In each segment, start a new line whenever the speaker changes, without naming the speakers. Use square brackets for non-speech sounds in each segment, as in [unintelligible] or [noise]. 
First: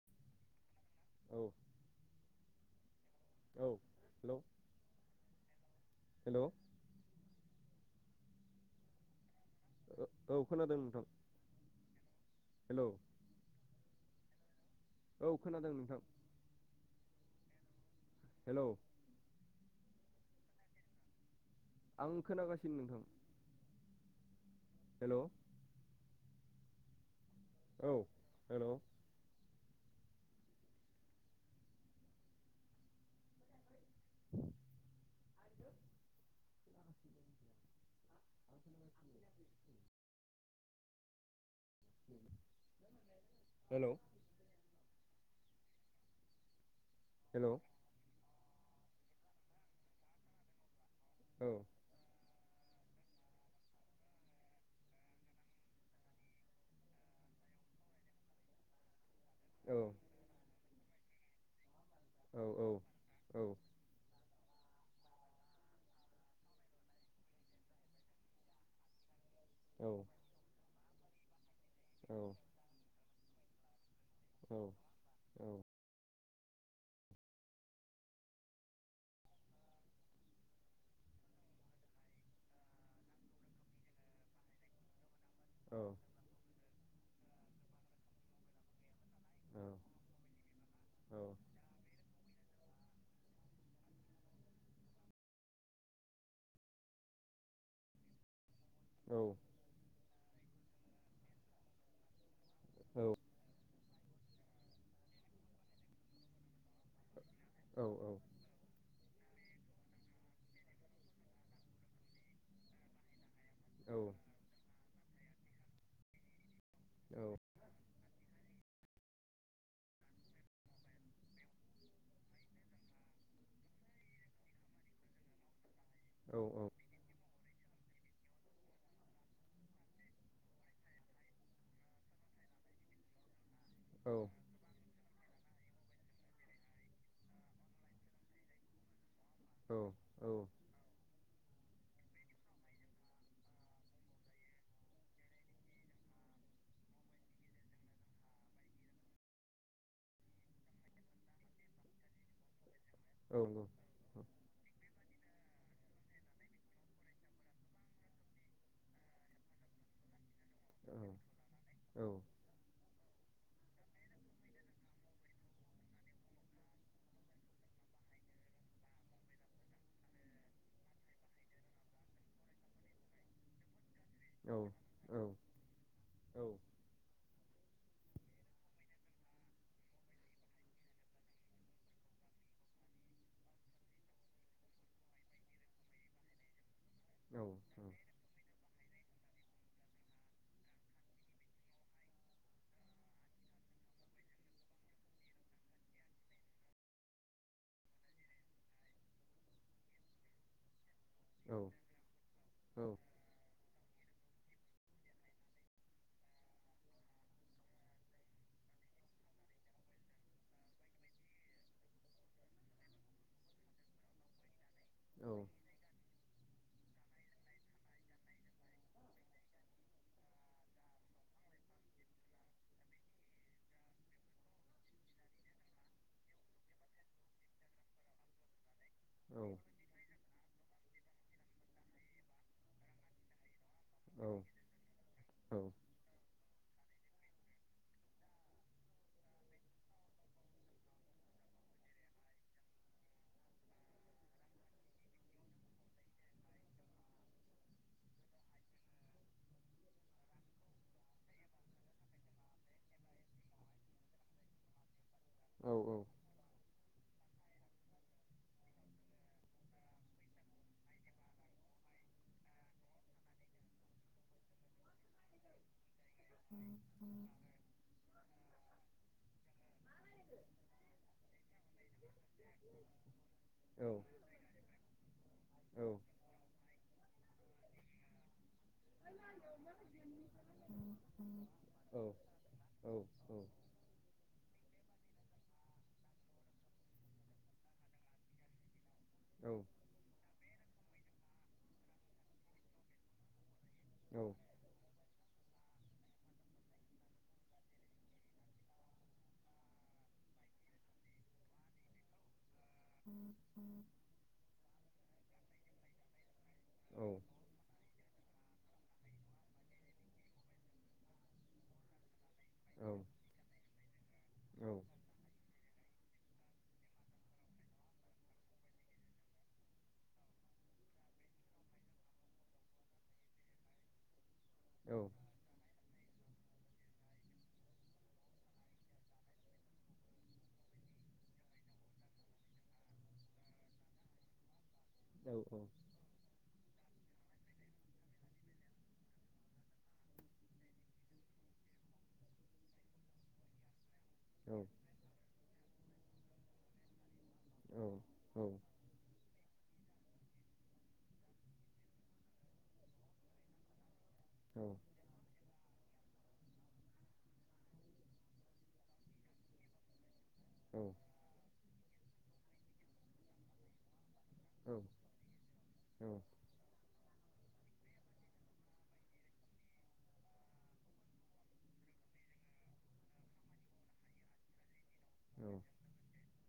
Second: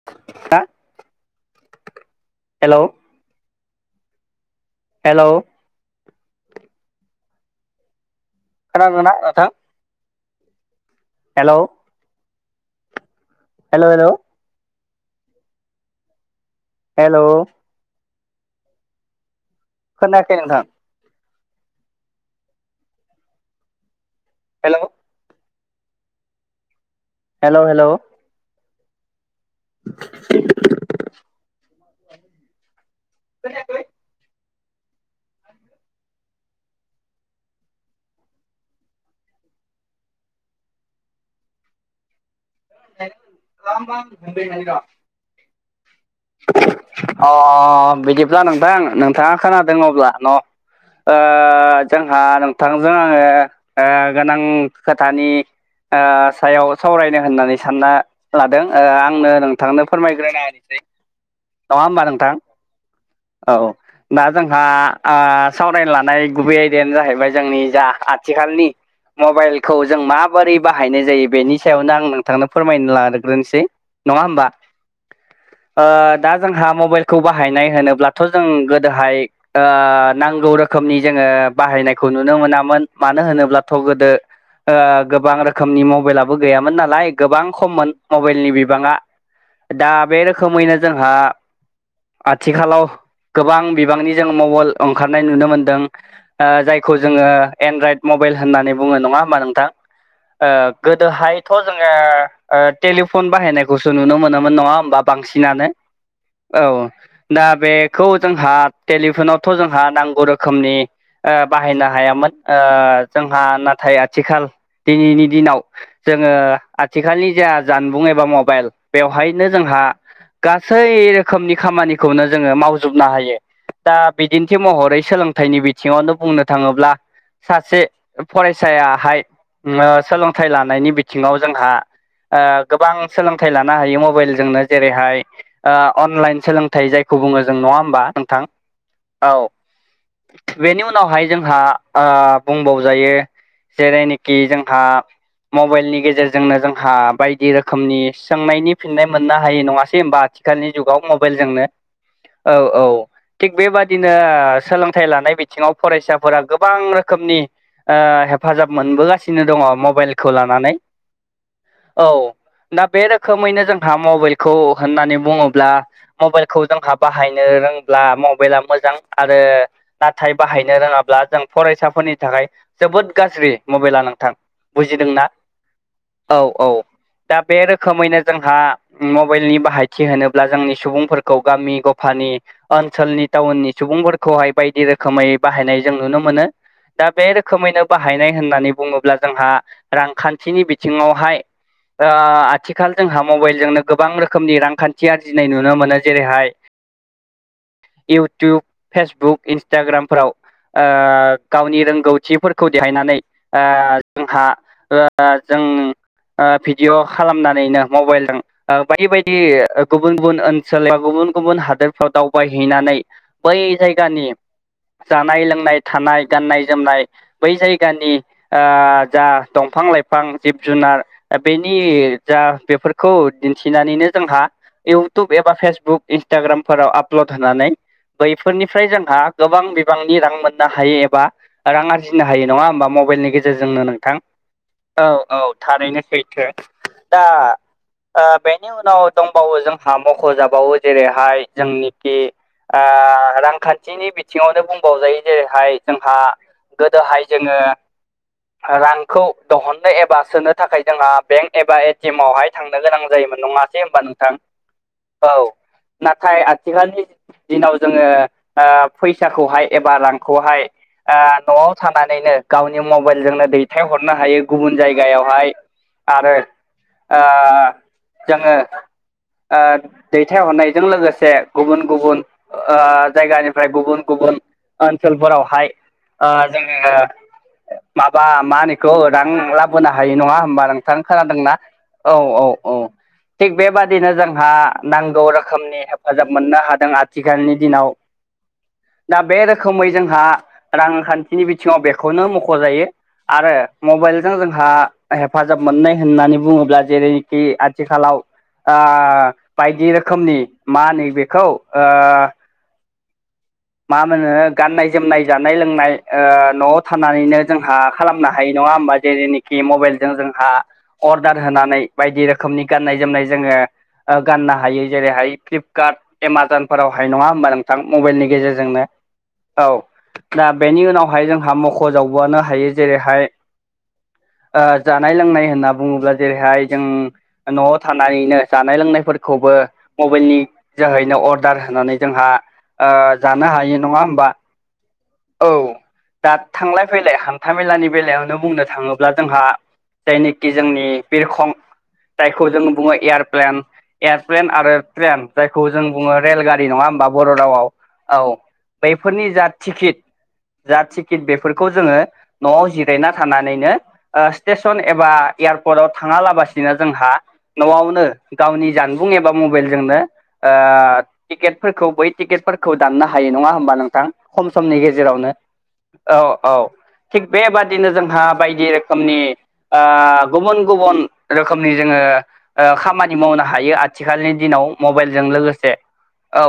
[unintelligible]
औ
हेल'
औ hello
hello
hello
खोनादोंना नोंथां?
औ खोनादों नोंथां।
हेल'
हेल'
हेल' हेल'
औ खोनादों नोंथां।
हेल'
हेल'
खोनायाखै नोंथां।
आं खोनागासिनो नोंथां।
हेल'
हेल'
हेलौ
औ हेल'।
खोनायाखै?
[unintelligible] उम
[unintelligible] अ
हेलौ
बिदिब्ला नोंथां नोंथाङा खोनादों अब्ला न'। ओ
औ
जोंहा नोंथांजों आङो ओ गोनां खोथानि ओ सायाव सावरायनो होननानै सानना लादों ओ आंनो
औ
नोंथांनो फोरमायग्रोना होनोसै नङा होमबा नोंथां
औ
औ। दा जोंहा ओ सावरायनो लानाय गुबै आयदायानो जाहैबाय जोंनि जा आथिखालनि मबाइल खौ
औ
जों माबोरै बाहायनाय जायो बेनि सायावनो आं
औ
नोंथांनो फोरमायनो लाग्रोनोसै नङा होमबा।
औ औ
ओ दा जोंहा मबाइलखौ बाहायनाय होनोब्लाथ' जों गोदोहाय ओ नांगौ रोखोमनि जोङो बाहायनायखौ नुनो मोनामोन मानो होनोब्लाथ' गोदो ओ गोबां रोख
औ
रोखोमनि मबाइलाबो गैयामोन नालाय गोबां खममोन मबाइलनि बिबाङा
औ
दा बे रो रोखोमैनो जोंहा आथिखालाव गोबां बिबांनि मबाइल ओंखारनाय नुनो मोनदों। ओ जायखौ जोङो एन्ड्रयड मबाइल होननानै बुङो नङा होमबा नोंथां ओ गोदोहायथ' जोङो ओ
औ नंगौ
टेलिफन बाहायनायखौ गुसु नुनो मोनोमोन नङा होमबा बांसिनानो औ। दा बेखौ जोंहा टेलिफनावथ' जोंहा नांगौ रोखोमनि ओ बाहायनो हायामोन ओ। जोंहा नाथाय आथिखाल दिनैनि दिनाव जोङो आथिखालनि जा जानबुं एबा मबाइल बेवहायनो जोंहा गासै रोखोमनि खामानिखौनो जोङो मावजोबनो हायो। दा बिदिन्थि महरै सोलोंथाइनि बिथिङावनो
औ
बुंनो
औ
थाङोब्ला सासे फरायसायाहाय। ओम सोलोंथाइ लानायनि बिथिङाव जोंहा ओ गोबां सोलोंथाइ लानो हायो मबाइलजोंनो। जेरैहाय ओ अनलाइन सोलोंथाइ जायखौ बुङो जों नङा होमबा नोंथां। औ बेनि उनावहाय जोंहा ओ बुंबावजायो जेरैनोखि जोंहा मबाइलनि गेजेरजोंनो जोंहा बायदि रोखोमनि सोंनायनि फिननाय मोननो हायो नङासै होनबा आथिखालनि जुगाव मबेलजोंनो औ औ थिग बे बादि बिदिनो ओ सोलोंथाइ लानाय बिथिङाव फरायसाफोरा गोबां रोखोमनि ओ हेफाजाब मोनबोगासिनो दङ मबाइल मबायलखौ लानानै औ दा बे रोखैनो जोंहा मबेल खौ होननानै बुङोब्ला मबाइलखौ जोंहा बाहायनो रोंब्ला मबाइला मोजां आरो नाथाय बाहायनो रोङाब्ला जों फरायसाफोरनि थाखाय जोबोद गाज्रि मबाइला नों थां बुजिदोंना? औ औ। दा बे रोखोमैनो जोंहा मबाइलनि बाहायथि होनोब्ला जोंनि सुबुंफोरखौ गामि गफानि ओनसोलनि टाउननि सुबुंफोरखौहाय बायदि रोखोमै बाहायनाय जों नुनो मोनो। दा बे रोखोमैनो बाहायनाय होननानै बुङो ब्ला जोंहा रांखान्थिनि बिथिङावहाय ओ आथिखाल जोंहा मबाइलजोंनो गोबां रोखोमनि रांखान्थि आरजिनाय नुनो मोनो जेरैहाय इउटुब, फेसबुक, इन्सटाग्रामफोराव ओ गावनि रोंगौथिफोरखौ देहायनानै ओ जोंहा ओ जों ओ भिडिअ' खालामनानैनो मबायलजों ओ बायदि बायदि ओ गुबुन गुबुन ओनसोलाव गुबुन गुबुन हादोरफ्राव दावबायहैनानै बै जायगानि जानाय लोंनाय, थानाय, गाननाय जोमनाय बै जायगानि ओ जा दंफां लाइफां, जिब जुनार ओ बेनि जा बेफोरखौ दिन्थिनानैनो जोंहा इउटुब एबा फेसबुक, इन्सटाग्रामफोराव आपलड होनानै बैफोरनिफ्राय जों हा
औ
गोबां बिबांनि रां मोननो हायो एबा रां आरजिनो हायो नङा होमबा, मबाइलनि गेजेरजोंनो नों थां।
औ औ
औ औ थारैनो सैथो। दा ओ बेनि उनाव दंबावो जोंहा मखजाबावो जेरैहाय जोंनिखि आ रांखान्थिनि बिथिङावनो बुंबावजायो जेरैहाय जोंहा गोदोहाय जोङो रांखौ दहननो एबा सोनो थाखाय जोंहा बेंक एबा ए टि एमआवहाय थांनो गोनां जायोमोन नङासै होमबा नोंथां? औ। नाथाय आ आथिखालनि दिनाव जोङो ओ फैसाखौहाय एबा रांखौहाय ओ न'आव थानानैनो गावनि मबाइलजोंनो दैथायहरनो हायो गुबुन जायगायावहाय। आरो ओ जोङो ओ दैथायहरनायजों लोगोसे गुबुन गुबुन ओ जायगानिफ्राय गुबुन गुबुन ओनसोलफोरावहाय ओ जोङो माबा मा होनो इखौ रां लाबोनो हायो नङा होमबा नोंथां, खोनादोंना? औ औ औ। थिक बेबा बिदिनो जोंहा नांगौ रोखोमनि हेफाजाब मोननो हादों आथिखालनि दिनाव। दा बे रोखोमै जोंहा रांखान्थिनि बिथिङाव बेखौनो मख'जायो। आरो मबाइलजों जोंहा हेफाजाब मोननाय होननानै बुङोब्ला जेरैखि आथिखालाव आ बायदि रोखोमनि मानो बेखौ ओ मा होनो गाननाय जोमनाय, जानाय लोंनाय ओ न'आव थानानैनो जोंहा खालामनो हायो नङा होमबा? जेरैनिखि मबाइलजों जोंहा अर्डार होनानै बायदि रोखोमनि गाननाय जोमनाय जोङो ओ गाननो हायो। जेरैहाय फ्लिपकार्ट एमाजनफोरावहाय नङा होमबा नोंथां मबाइलनि गेजेरजोंनो। औ। दा बेनि उनावहाय जोंहा मखजावबावनो हायो जेरैहाय ओ जानाय लोंनाय होनना बुङोब्ला जेरैहाय जों न'आव थानानैनो जानाय लोंनायफोरखौबो मबाइलनि जोहैनो अर्डार होनानै जोंहा ओ जानो हायो नङा होमबा औ दा थांलाय फैलाय हान्था मेलानि बेलायावनो बुंनो थाङोब्ला जोंहा जायनिखि जोंनि बिरखं जायखौ जों बुङो यारप्लेन एयारप्लेन आरो ट्रेन जायखौ जों बुङो रेलगारि नङा होमबा बर' रावाव
औ औ
बेफोरनि जा टिकिट जा टिकिट बेफोरखौ जोङो नआव जिरायना थानानैनो ओ स्टेसन एबा एयारपर्टआव थाङालाबासिनो जोंहा न'आवनो गावनि जानबुं एबा मबाइलजोंनो ओ टिकेटफोरखौ बै टिकेटफोरखौ दाननो हायो नङा होमबा नोंथां खम समनि गेजेरावनो औ औ थिग बेबादिनो जोंहा बायदि रोखोमनि ओ गुबुन गुबुन रोखोमनि जोङो ओ खामानि मावनो हायो आथिखालनि दिनाव मबाइलजों
औ
लोगोसे औ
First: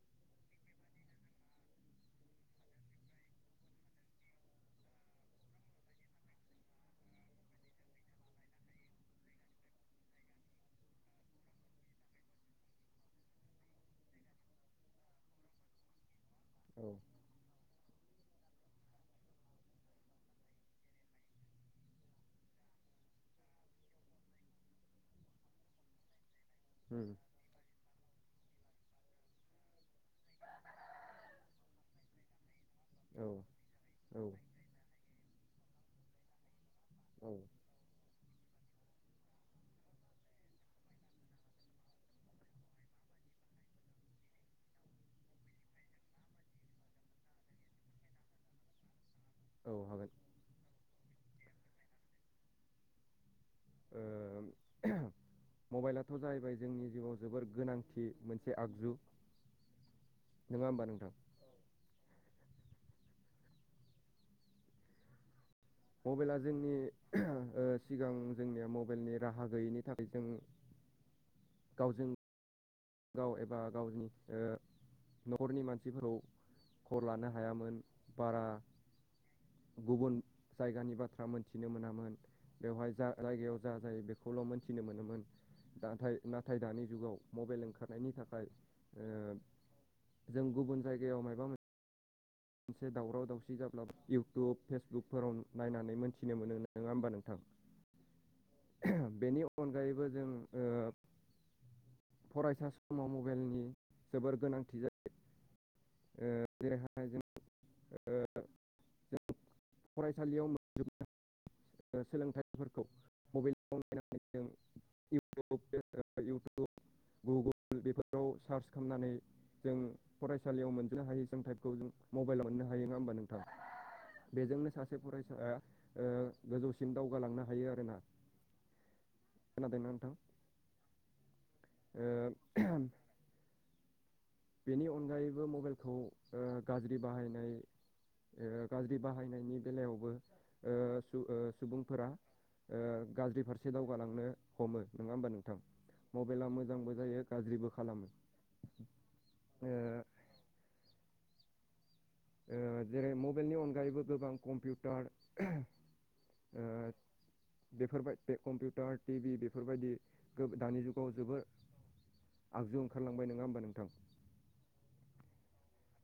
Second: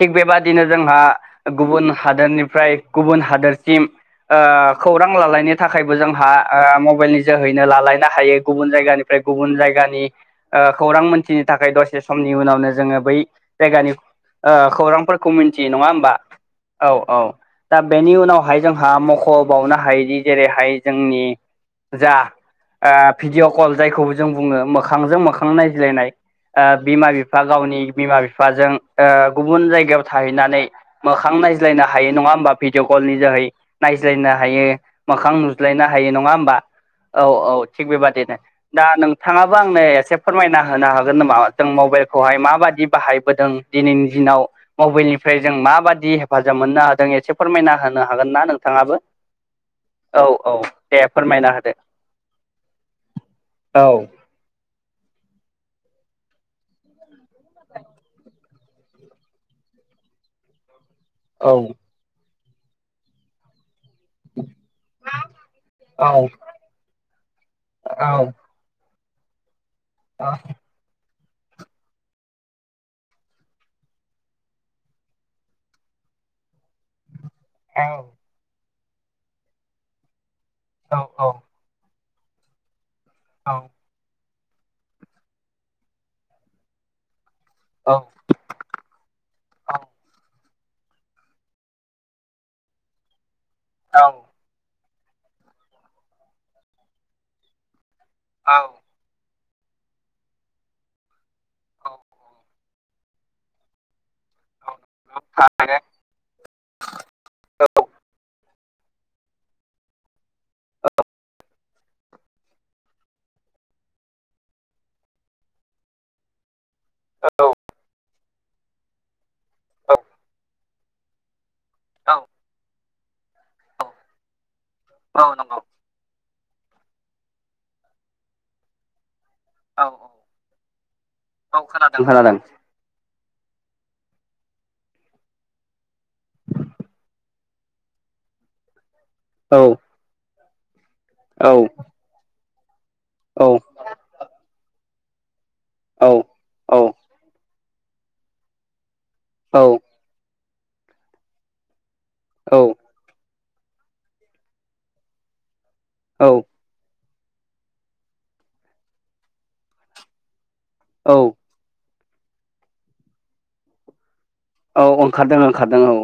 थिग बेबादिनो जोंहा गुबुन हादोरनिफ्राय गुबुन हादोरसिम ओ खौरां लालायनो थाखायबो जोंहा ओ मबाइलनि जोहैनो लालायनो हायो गुबुन जायगानि ओमफ्राय गुबुन जायगानि ओ खौरां मोनथिनो थाखाय दसे समनि उनावनो जोङो बै जायगानि ओ खौरांफोरखौ मिथियो नङा होमबा औ औ दा बेनि उनावहाय जोंहा मख'बावनो हायोदि जेरैहाय जोंनि जा ओ भिडिअ' कल जायखौबो जों बुङो मोखांजों मोखां नायज्लायनाय ओ बिमा
औ
बिफा गावनि बिमा बिफाजों ओ गुबुन जायगायाव थाहैनानै मोखां नायज्लायनो हायो नङा होमबा भिडिअ कल नि जोहै नायज्लायनो हायो मोखां नुज्लायनो हायो नङा होमबा औ औ थिग बेबादिनो दा नोंथाङाबो आंनो एसे फोरमायना होनो हागोन नामा जों मबाइलखौहाय माबायदि बाहाय बोदों दिनैनि दिनाव मबाइलनिफ्राय जों माबादि हेफाजाब मोननो हादों एसे फोरमायना होनो हागोन ना नोंथाङाबो
हागोन।
औ औ दे फोरमायना होदो औ
ओ ओहु मबाइलाथ' जाहैबाय जोंनि जिउआव जोबोर गोनांथि मोनसे आगजु नङा होमबा नोंथां
औ
[inaudible]
मा
मबाइला जोंनि ओ सिगां जोंनिया मबाइलनि राहा गैयैनि थाखाय जों गावजों गाव एबा गावनि ओ न'खरनि मानसिफोरखौ खबर लानो हायामोन बारा गुबुन जायगानि बाथ्रा मोनथिनो मोनामोन बेवहाय जा
औ
जायगायाव जा
औ
जायो बेखौ खौल' मोनथिनो मोनोमोन नाथाय नाथाय दानि जुगाव मबाइल
औ
ओंखारनायनि थाखाय खाय ओ जों गुबुन जायगायाव मा मोन मोनसे दावराव दावसि जाब्ला इउटुब फेसबुकफोराव नायनानै मोन्थिनो मोनो नङा होमबा नोंथां
औ
बेनि अनगायैबो जों ओ फरायसा समाव मबाइलनि जोबोर गोनांथि जा
[unintelligible]
ओ [unintelligible] बेरायनो थांनो नागिरदों नै [unintelligible] बेरायनो फरायसालियाव [unintelligible] ओ सोलोंथाइफोरखौ मबाइल नायनानै जों [unintelligible] गुगोल [unintelligible] बेफोराव सार्च खालामनानै जों
औ औ
सालियाव मोनजोबनो हायि जों टाइपखौ जों
औ
मबाइलाव मोननो हायो नङा होमबा नोंथां बेजोंनो सासे
औ
फरायसा
नंगौ
आ ओ गोजौसिम दावगालांनो हायो आरोना।
औ
खोनादोंना नोंथां
औ खोनादों
ओ
खोनादों
बेनि अनगायैबो मबाइलखौ ओ गाज्रि बाहायनाय ओ गाज्रि बाहायनायनि
औ
बेलायावबो ओ
औ
सुबुंफोरा ओ गाज्रि
औ
फारसे दावगालांनो हमो नङा होमबा [unintelligible] थां
औ
मबाइला मोजांबो जायो गाज्रिबो खालामो।
औ।
ओ
औ
ओ जेरै मबाइलनि अनगायैबो गोबां कम्पिउटार
औ।
ओ बेफोरबाय कम्पिउटार टिभि बेफोरबायदि [unintelligible] दानि जुगाव औ जोबोर आगजु ओंखारलांबाय नङा होमबा नोंथां?
औ ओंखारदों ओंखारदों औ।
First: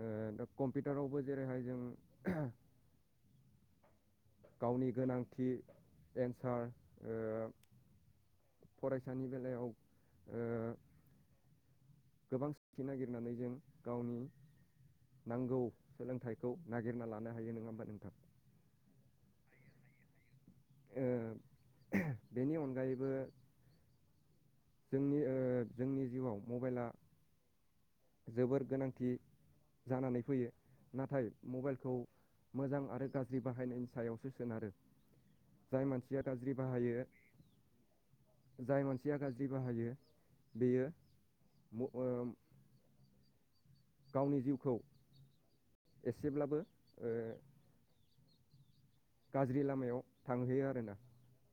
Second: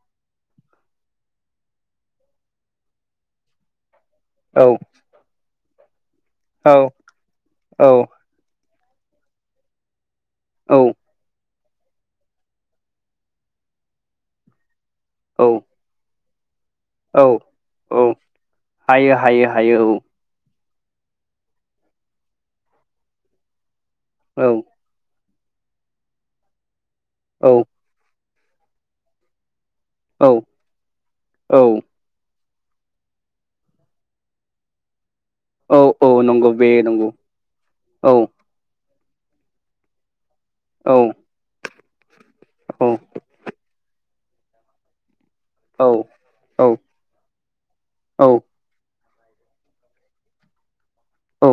ओ दा कम्पिउटारावबो जेरैहाय जों
औ
गावनि गोनांथि एन्सार
औ
ओ
औ
फरायसानि बेलायाव ओ गोबां सिखि [unintelligible] नागिरनानै जों गावनि नांगौ सोलोंथाइखौ नागिरना
औ
लानो हायो नोङा होमबा
औ
नोंथां?
हायो हायो हायो औ।
ओ बेनि अनगायैबो
औ।
जोंनि ओ जोंनि जिउआव मबाइल
औ।
जोबोर गोनांथि जानानै
औ
फैयो नाथाय
औ
मबाइलखौ मोजां आरो गाज्रि बाहायनायनि सायावसो सोनारो।
औ
जाय
औ
मानसिया
नंगौ
गाज्रि
बे
बाहायो
नंगौ औ
जाय मानसिया गाज्रि बाहायो बेयो
औ
म-ओ
औ।
गावनि जिउखौ
औ
एसेब्लाबो
औ
ओ
औ।
गाज्रि लामायाव थांहैयो आरो।
औ।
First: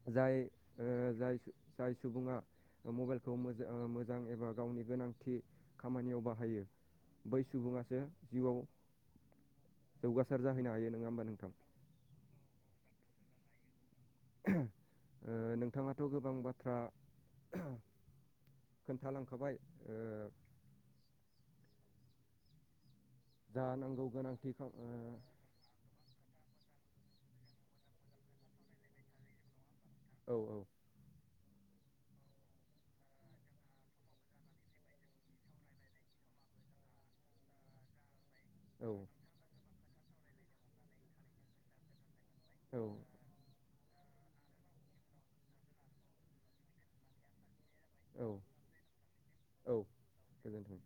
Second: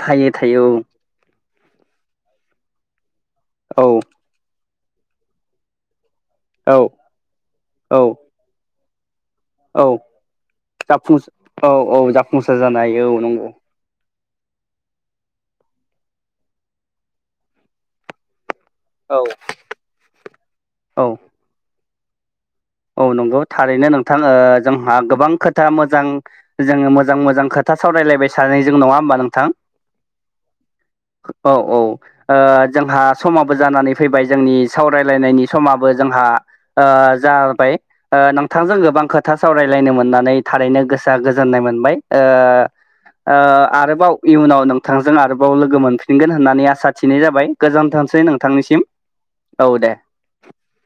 थायो
जाय
थायो
ओ जाय सुबुङा मबाइलखौ
औ
मोजां एबा गावनि गोनांथि खामानियाव बाहायो
औ
बै
औ
सुबुङासो जिउआव
औ
जौगासार जाहैनो हायो नङा होमबा नोंथां?
सार जानो हायो औ नंगौ।
ओ नोंथाङाथ' गोबां बाथ्रा
औ
खोन्थालांखाबाय ओ
औ। औ नंगौ
जा
थारैनो
नांगौ
नोंथां ओ
गोनांथि
जोंहा गोबां खोथा मोजां जोङो मोजां मोजां खोथा सरायलायबाय सानोयजों नङा होमबा नोंथां।
औ औ।
औ औ। ओ जोंहा समाबो जानानै फैबाय जोंनि सावरायलायनायनि समाबो जोंहा ओ जा बाय नोंथांजों
औ
गोबां खोथा सावरायलायनो मोननानै थारैनो गोसोआ गोजोननाय मोनबाय। ओ
औ।
ओ आरोबाव इयुनाव नोंथांजों आरोबाव लोगो मोनफिनगोन होननानै आसा थिनाय जाबाय। गोजोनथोंसै
औ
नोंथांनिसिम औ दे।
गोजोन्थों।